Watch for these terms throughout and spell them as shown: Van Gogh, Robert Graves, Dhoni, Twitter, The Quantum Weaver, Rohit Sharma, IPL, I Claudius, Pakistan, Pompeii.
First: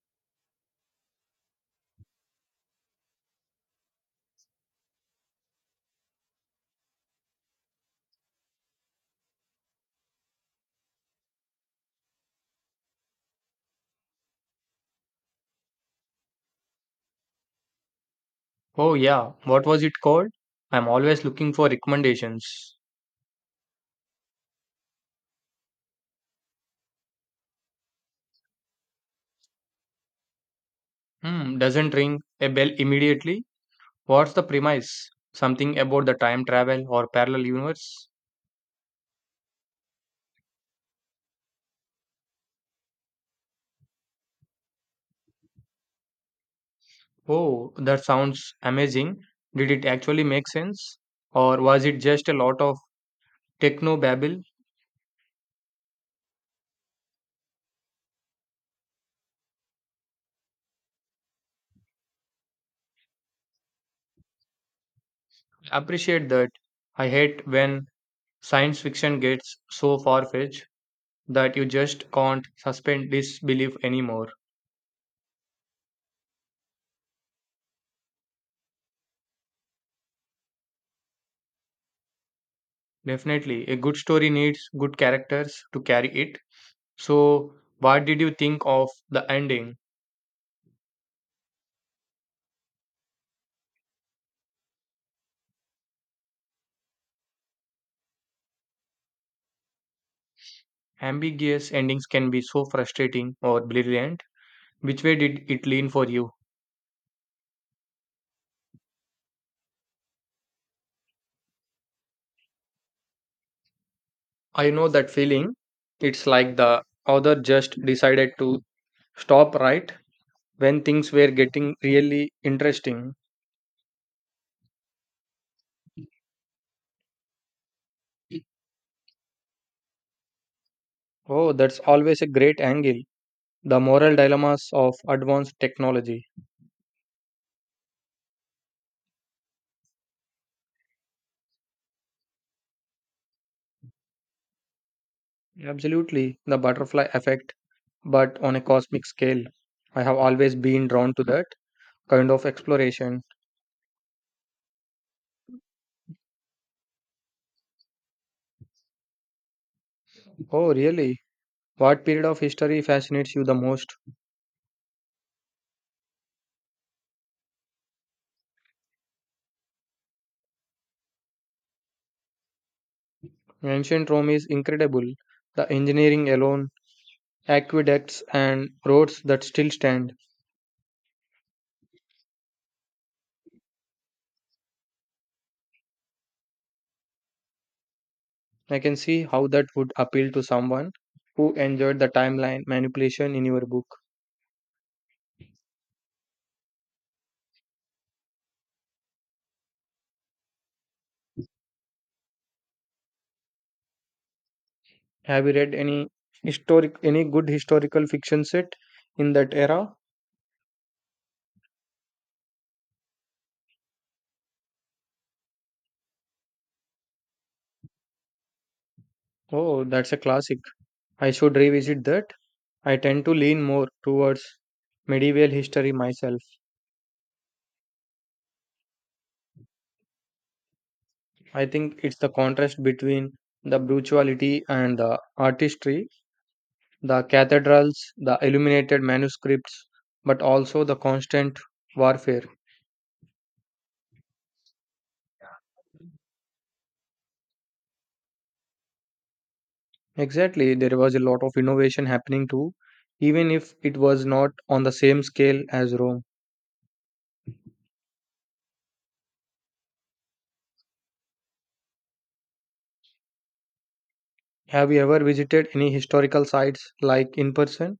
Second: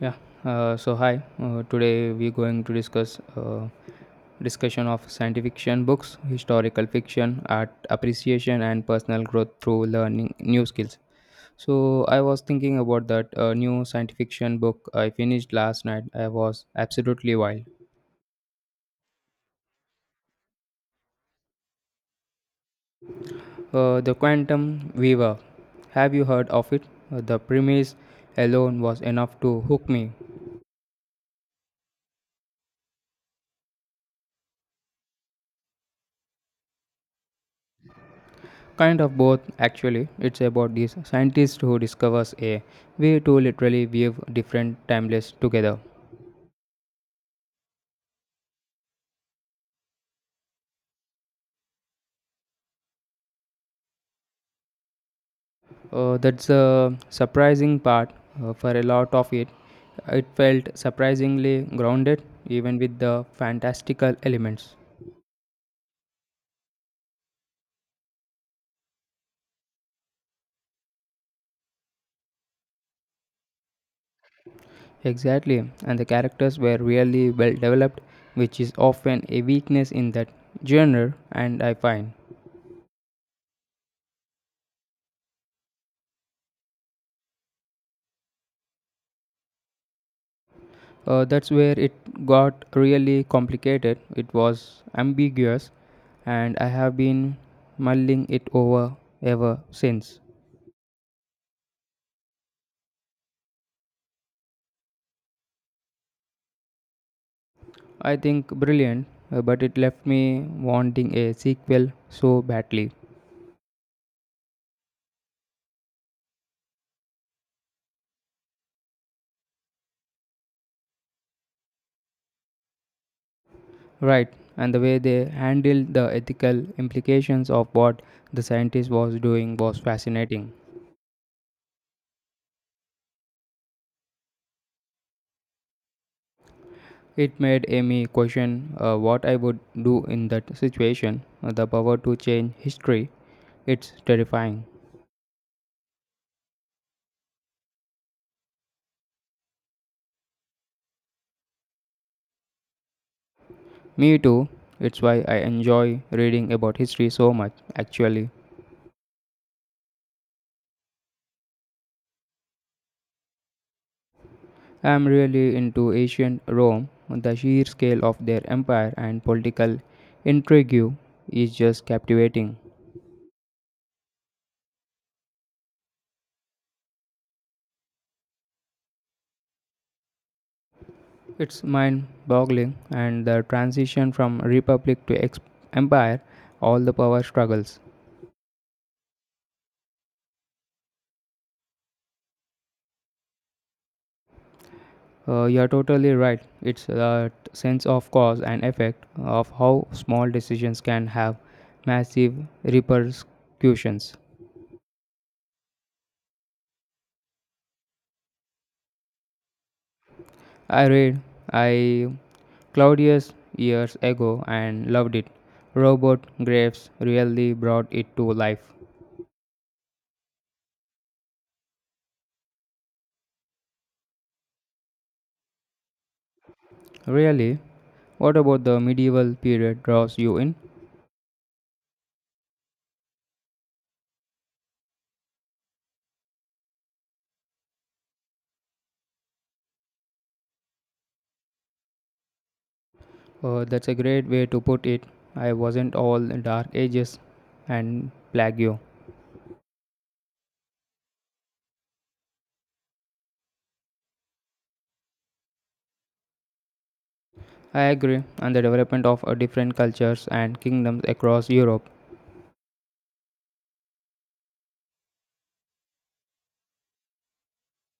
Yeah. So hi. Today we're going to discuss discussion of scientific fiction books, historical fiction, art appreciation, and personal growth through learning new skills. So I was thinking about that new science fiction book I finished last night. I was absolutely wild. Oh yeah, what was it called? I'm always looking for recommendations. The Quantum Weaver. Have you heard of it? The premise alone was enough to hook me. Hmm, doesn't ring a bell immediately. What's the premise? Something about the time travel or parallel universe? Kind of both, actually. It's about these scientists who discovers a way to literally weave different timelines together. Oh, that sounds amazing. Did it actually make sense? Or was it just a lot of techno babble? That's a surprising part. For a lot of it, it felt surprisingly grounded, even with the fantastical elements. Appreciate that. I hate when science fiction gets so far fetched that you just can't suspend disbelief anymore. Exactly, and the characters were really well developed, which is often a weakness in that genre, and I find. Definitely, a good story needs good characters to carry it. So, what did you think of the ending? That's where it got really complicated. It was ambiguous, and I have been mulling it over ever since. Ambiguous endings can be so frustrating or brilliant. Which way did it lean for you? I think brilliant, but it left me wanting a sequel so badly. I know that feeling. It's like the author just decided to stop right when things were getting really interesting. Right, and the way they handled the ethical implications of what the scientist was doing was fascinating. Oh, that's always a great angle. The moral dilemmas of advanced technology. It made me question what I would do in that situation. The power to change history, it's terrifying. Absolutely, the butterfly effect, but on a cosmic scale. I have always been drawn to that kind of exploration. Me too. It's why I enjoy reading about history so much, actually. Oh, really? What period of history fascinates you the most? I'm really into ancient Rome. The sheer scale of their empire and political intrigue is just captivating. Ancient Rome is incredible. The engineering alone, aqueducts, and roads that still stand. It's mind boggling, and the transition from republic to empire, all the power struggles. I can see how that would appeal to someone who enjoyed the timeline manipulation in your book. You're totally right. It's that sense of cause and effect of how small decisions can have massive repercussions. Have you read any historic any good historical fiction set in that era? I read I Claudius years ago and loved it. Robert Graves really brought it to life. Oh, that's a classic. I should revisit that. I tend to lean more towards medieval history myself. Really? What about the medieval period draws you in? I think it's the contrast between the brutality and the artistry, the cathedrals, the illuminated manuscripts, but also the constant warfare. That's a great way to put it. I wasn't all dark ages and plague. Exactly, there was a lot of innovation happening too, even if it was not on the same scale as Rome. I agree on the development of different cultures and kingdoms across Europe. Have you ever visited any historical sites like in person?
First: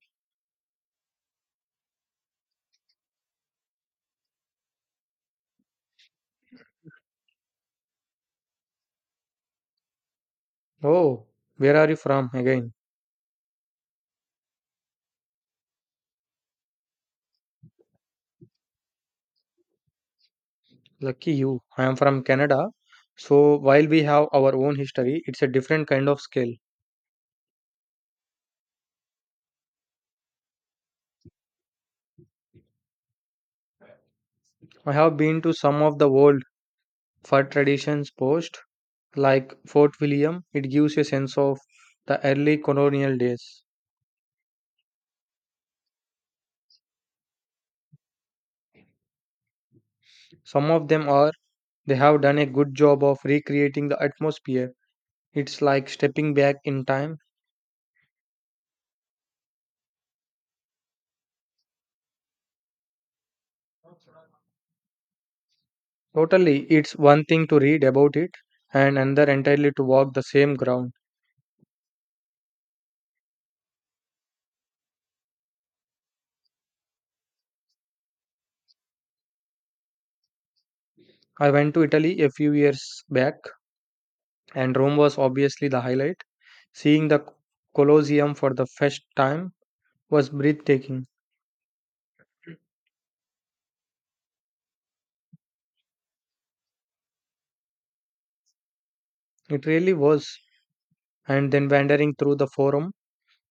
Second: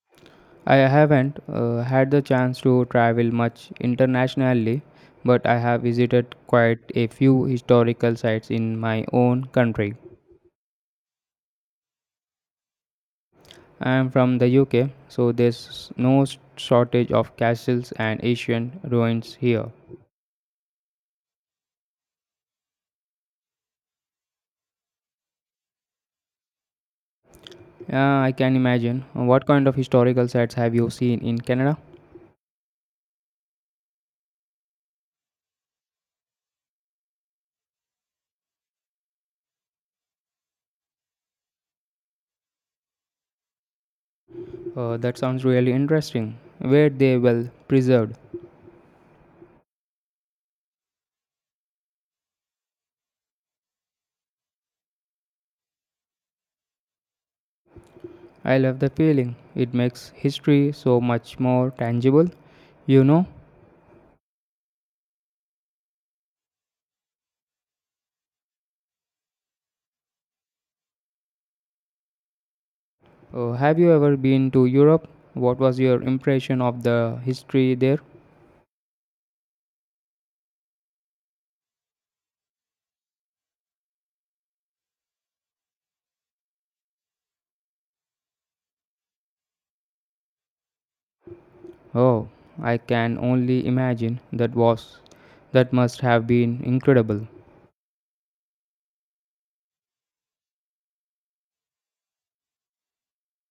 I haven't had the chance to travel much internationally, but I have visited quite a few historical sites in my own country. Oh, where are you from again? I am from the UK, so there's no shortage of castles and ancient ruins here. Lucky you, I am from Canada. So while we have our own history, it's a different kind of scale. Yeah, I can imagine. What kind of historical sites have you seen in Canada? I have been to some of the world for traditions post like Fort William, it gives a sense of the early colonial days. That sounds really interesting. Were they well preserved? Some of them are, they have done a good job of recreating the atmosphere. It's like stepping back in time. I love the feeling. It makes history so much more tangible. You know, Totally, it's one thing to read about it and another entirely to walk the same ground. Oh, have you ever been to Europe? What was your impression of the history there? I went to Italy a few years back and Rome was obviously the highlight. Seeing the Colosseum for the first time was breathtaking. Oh, I can only imagine that was that must have been incredible. It really was. And then wandering through the forum,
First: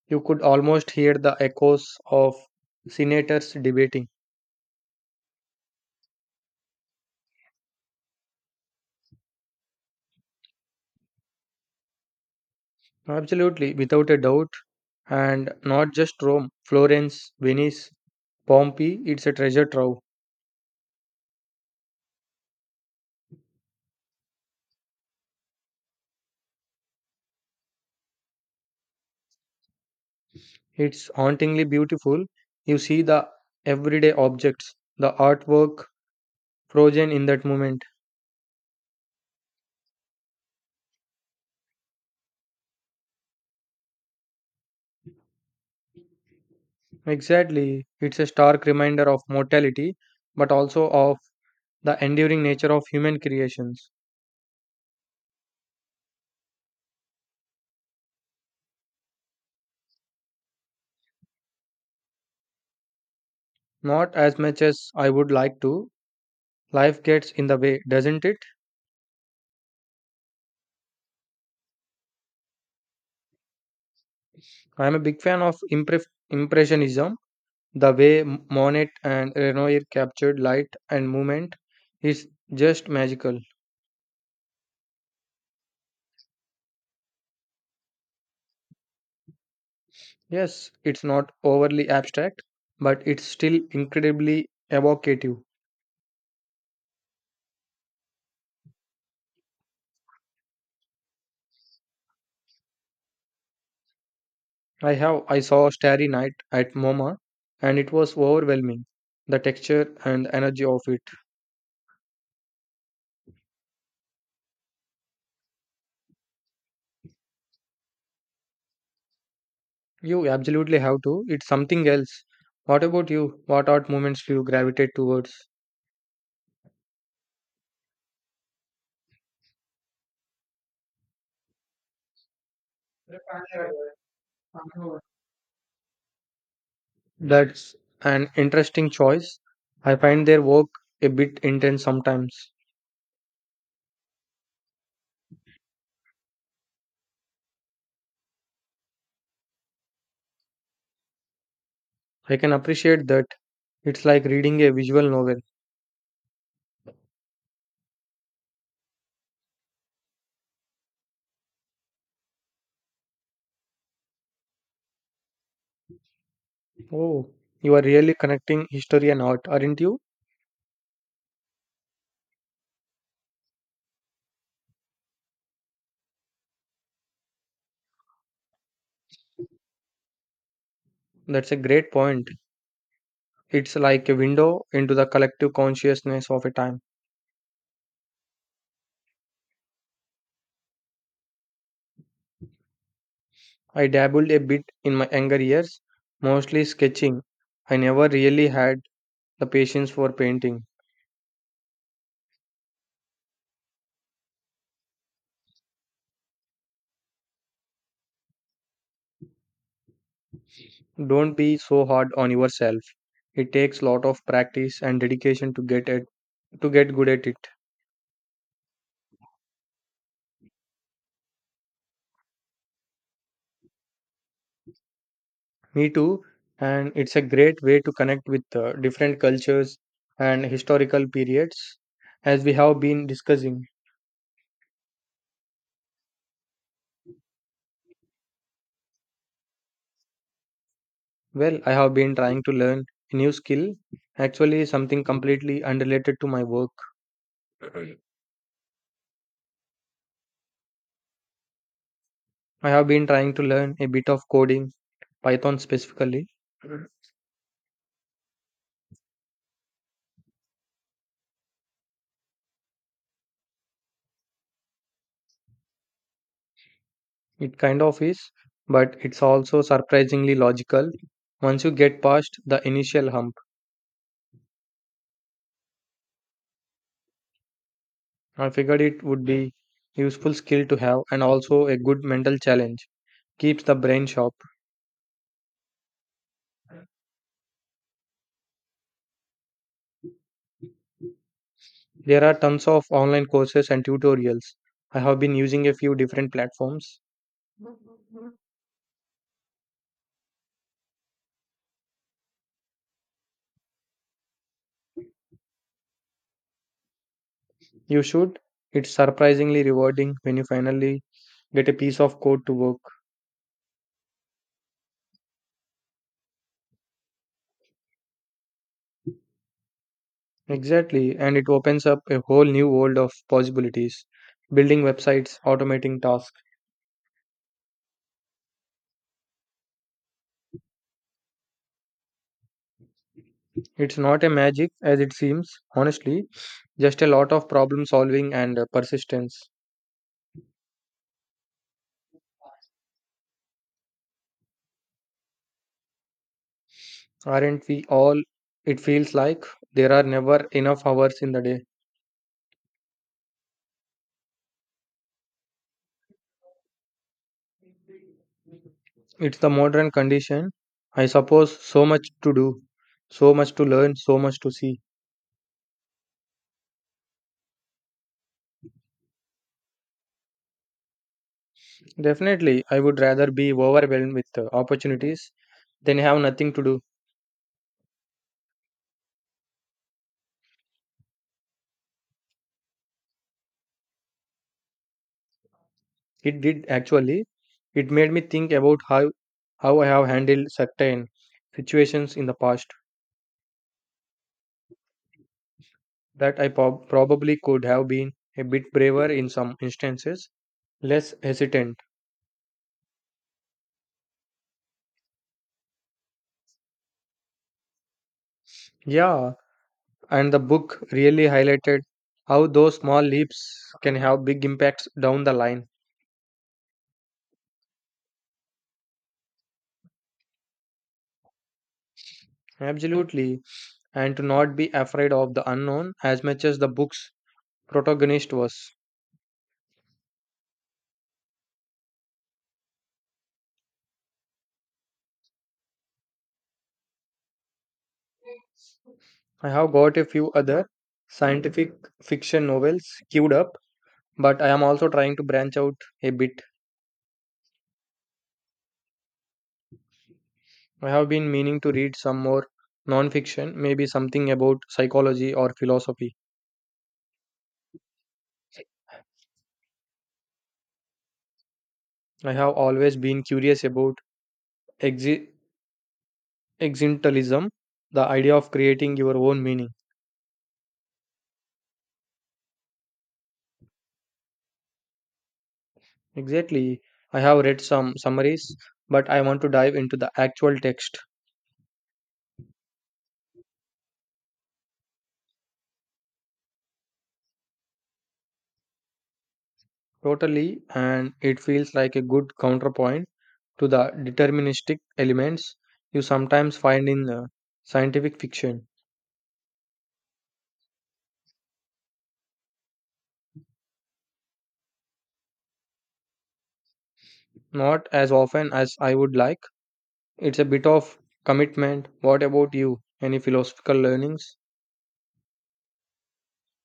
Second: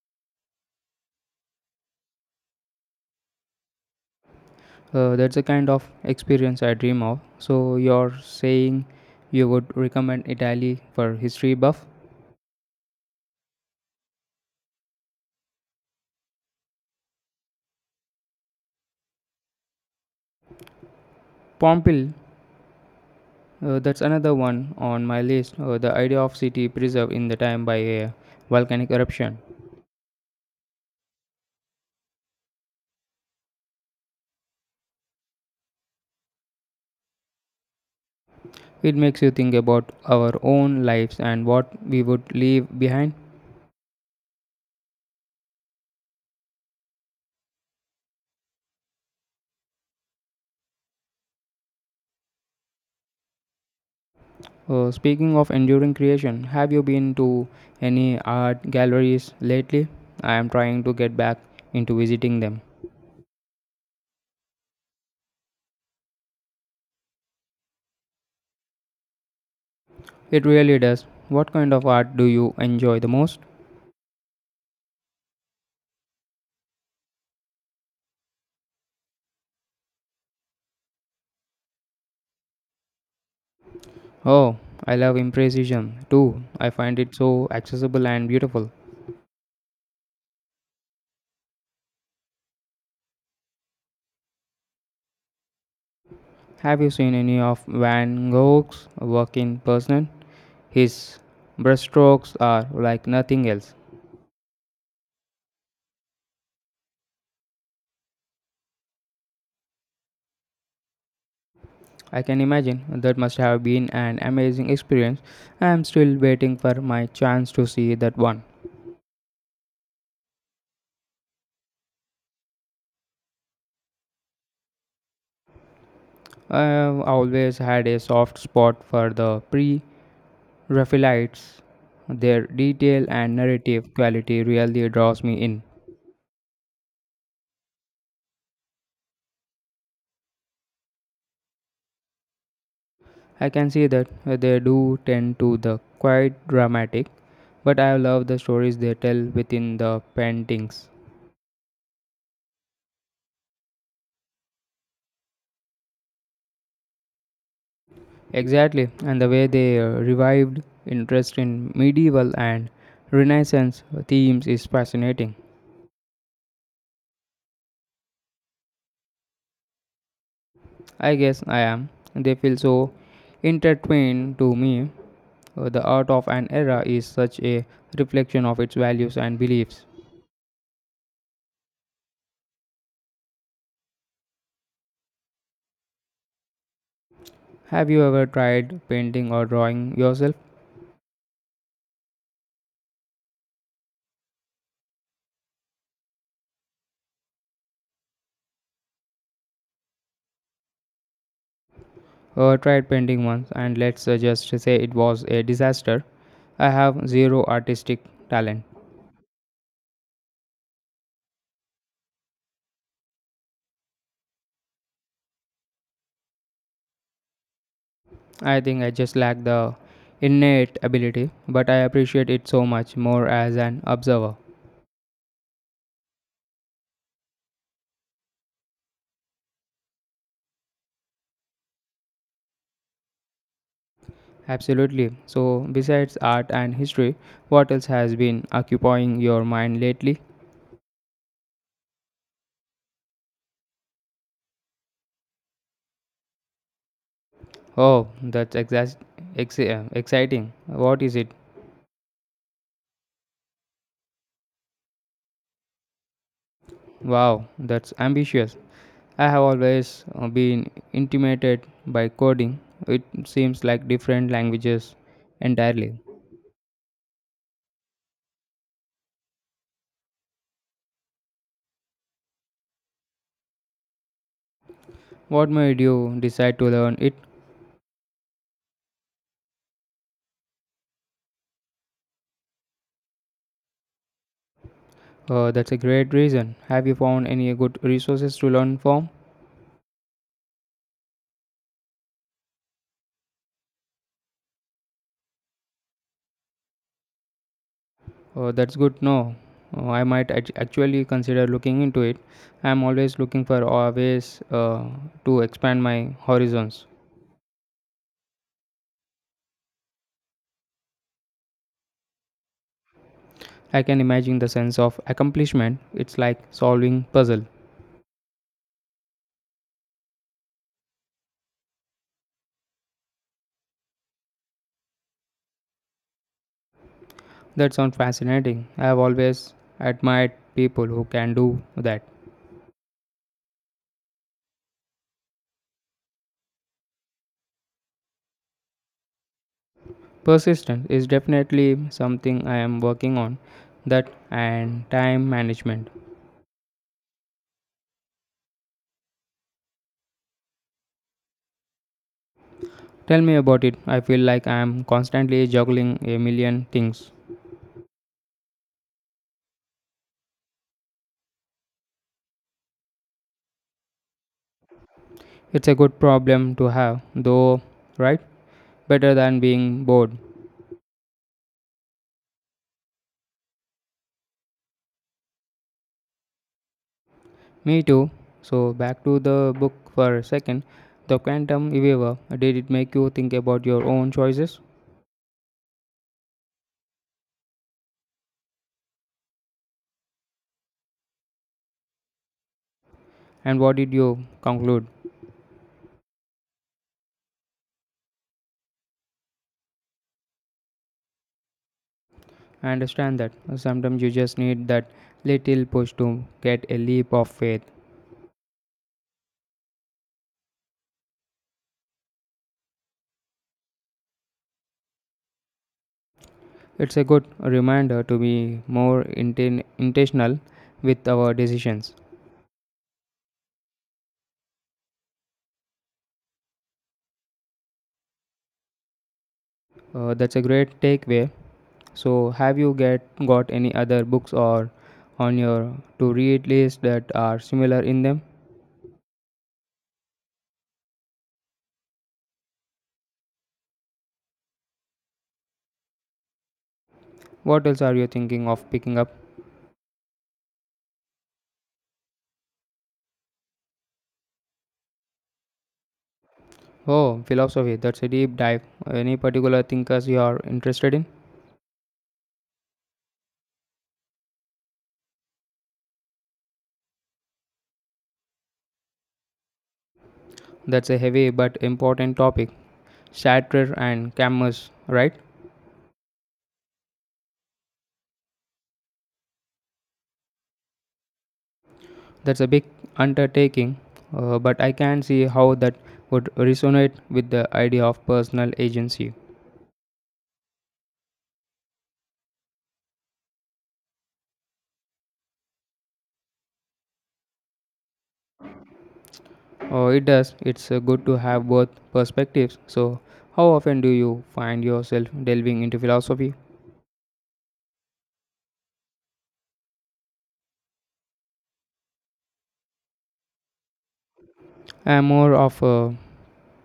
you could almost hear the echoes of senators debating. That's the kind of experience I dream of. So you're saying you would recommend Italy for history buff? Absolutely, without a doubt. And not just Rome, Florence, Venice, Pompeii, it's a treasure trove. Pompeii, that's another one on my list. The idea of city preserved in the time by a volcanic eruption. It's hauntingly beautiful. You see the everyday objects, the artwork frozen in that moment. It makes you think about our own lives and what we would leave behind. Exactly, it's a stark reminder of mortality, but also of the enduring nature of human creations. Speaking of enduring creation, have you been to any art galleries lately? I am trying to get back into visiting them. Not as much as I would like to. Life gets in the way, doesn't it? It really does. What kind of art do you enjoy the most? I'm a big fan of Impressionism. The way Monet and Renoir captured light and movement is just magical. Oh, I love impressionism too. I find it so accessible and beautiful. Yes, it's not overly abstract, but it's still incredibly evocative. Have you seen any of Van Gogh's work in person? His brushstrokes are like nothing else. I saw Starry Night at MoMA and it was overwhelming. The texture and the energy of it. I can imagine that must have been an amazing experience. I am still waiting for my chance to see that one. You absolutely have to. It's something else. What about you? What art movements do you gravitate towards? I have always had a soft spot for the pre Raphaelites. Their detail and narrative quality really draws me in. That's an interesting choice. I find their work a bit intense sometimes. I can see that they do tend to the quite dramatic, but I love the stories they tell within the paintings. I can appreciate that. It's like reading a visual novel. Exactly, and the way they revived interest in medieval and Renaissance themes is fascinating. Oh, you are really connecting history and art, aren't you? I guess I am. They feel so intertwined to me. The art of an era is such a reflection of its values and beliefs. That's a great point. It's like a window into the collective consciousness of a time. Have you ever tried painting or drawing yourself? I dabbled a bit in my younger years, mostly sketching. I never really had the patience for painting. Tried painting once, and let's just say it was a disaster. I have zero artistic talent. Don't be so hard on yourself. It takes lot of practice and dedication to get good at it. I think I just lack the innate ability, but I appreciate it so much more as an observer. Me too. And it's a great way to connect with different cultures and historical periods, as we have been discussing. Absolutely. So, besides art and history, what else has been occupying your mind lately? Well, I have been trying to learn a new skill, actually, something completely unrelated to my work. I Oh, that's exciting. What is it? have been trying to learn a bit of coding, Python specifically. Wow, that's ambitious. I have always been intimidated by coding. It seems like different languages entirely. It kind of is, but it's also surprisingly logical once you get past the initial hump. What made you decide to learn it? I figured it would be useful skill to have and also a good mental challenge. Keeps the brain sharp. That's a great reason. Have you found any good resources to learn from? There are tons of online courses and tutorials. I have been using a few different platforms. That's good. No, I might actually consider looking into it. I'm always looking for ways to expand my horizons. You should. It's surprisingly rewarding when you finally get a piece of code to work. I can imagine the sense of accomplishment. It's like solving puzzle. Exactly, and it opens up a whole new world of possibilities. Building websites, automating tasks. That sounds fascinating. I have always admired people who can do that. It's not a magic as it seems, honestly, just a lot of problem solving and persistence. Persistence is definitely something I am working on, that and time management. Aren't we all? It feels like there are never enough hours in the day. Tell me about it. I feel like I am constantly juggling a million things. It's the modern condition. I suppose, so much to do, so much to learn, so much to see. It's a good problem to have, though, right? Better than being bored. Definitely, I would rather be overwhelmed with opportunities than have nothing to do. Me too. So, back to the book for a second. The Quantum Weaver. Did it make you think about your own choices? It did actually. It made me think about how I have handled certain situations in the past, And what did you conclude? that I probably could have been a bit braver in some instances, less hesitant. I understand that. Sometimes you just need that little push to get a leap of faith. Yeah, and the book really highlighted how those small leaps can have big impacts down the line. It's a good reminder to be more intentional with our decisions. Absolutely. And to not be afraid of the unknown as much as the book's protagonist was. That's a great takeaway. So, have you get got any other books or on your to read list that are similar in them? I have got a few other scientific fiction novels queued up, but I am also trying to branch out a bit. What else are you thinking of picking up? I have been meaning to read some more non-fiction, maybe something about psychology or philosophy. Oh, philosophy. That's a deep dive. Any particular thinkers you are interested in? I have always been curious about exi- existentialism, the idea of creating your own meaning. That's a heavy but important topic. Shattered and cameras, right? Exactly. I have read some summaries, but I want to dive into the actual text. That's a big undertaking, but I can see how that would resonate with the idea of personal agency. Totally, and it feels like a good counterpoint to the deterministic elements you sometimes find in scientific fiction. Oh, it does. It's good to have both perspectives. So, how often do you find yourself delving into philosophy? Not as often as I would like. It's a bit of commitment. What about you? Any philosophical learnings I'm more of a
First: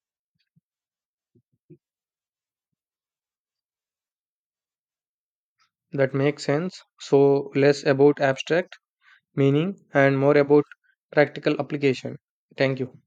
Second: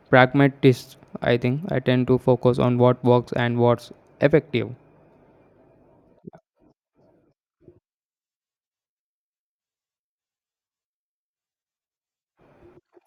pragmatist, I think. I tend to focus on what works and what's effective. that make sense? So, less about abstract meaning and more about practical application. Thank you.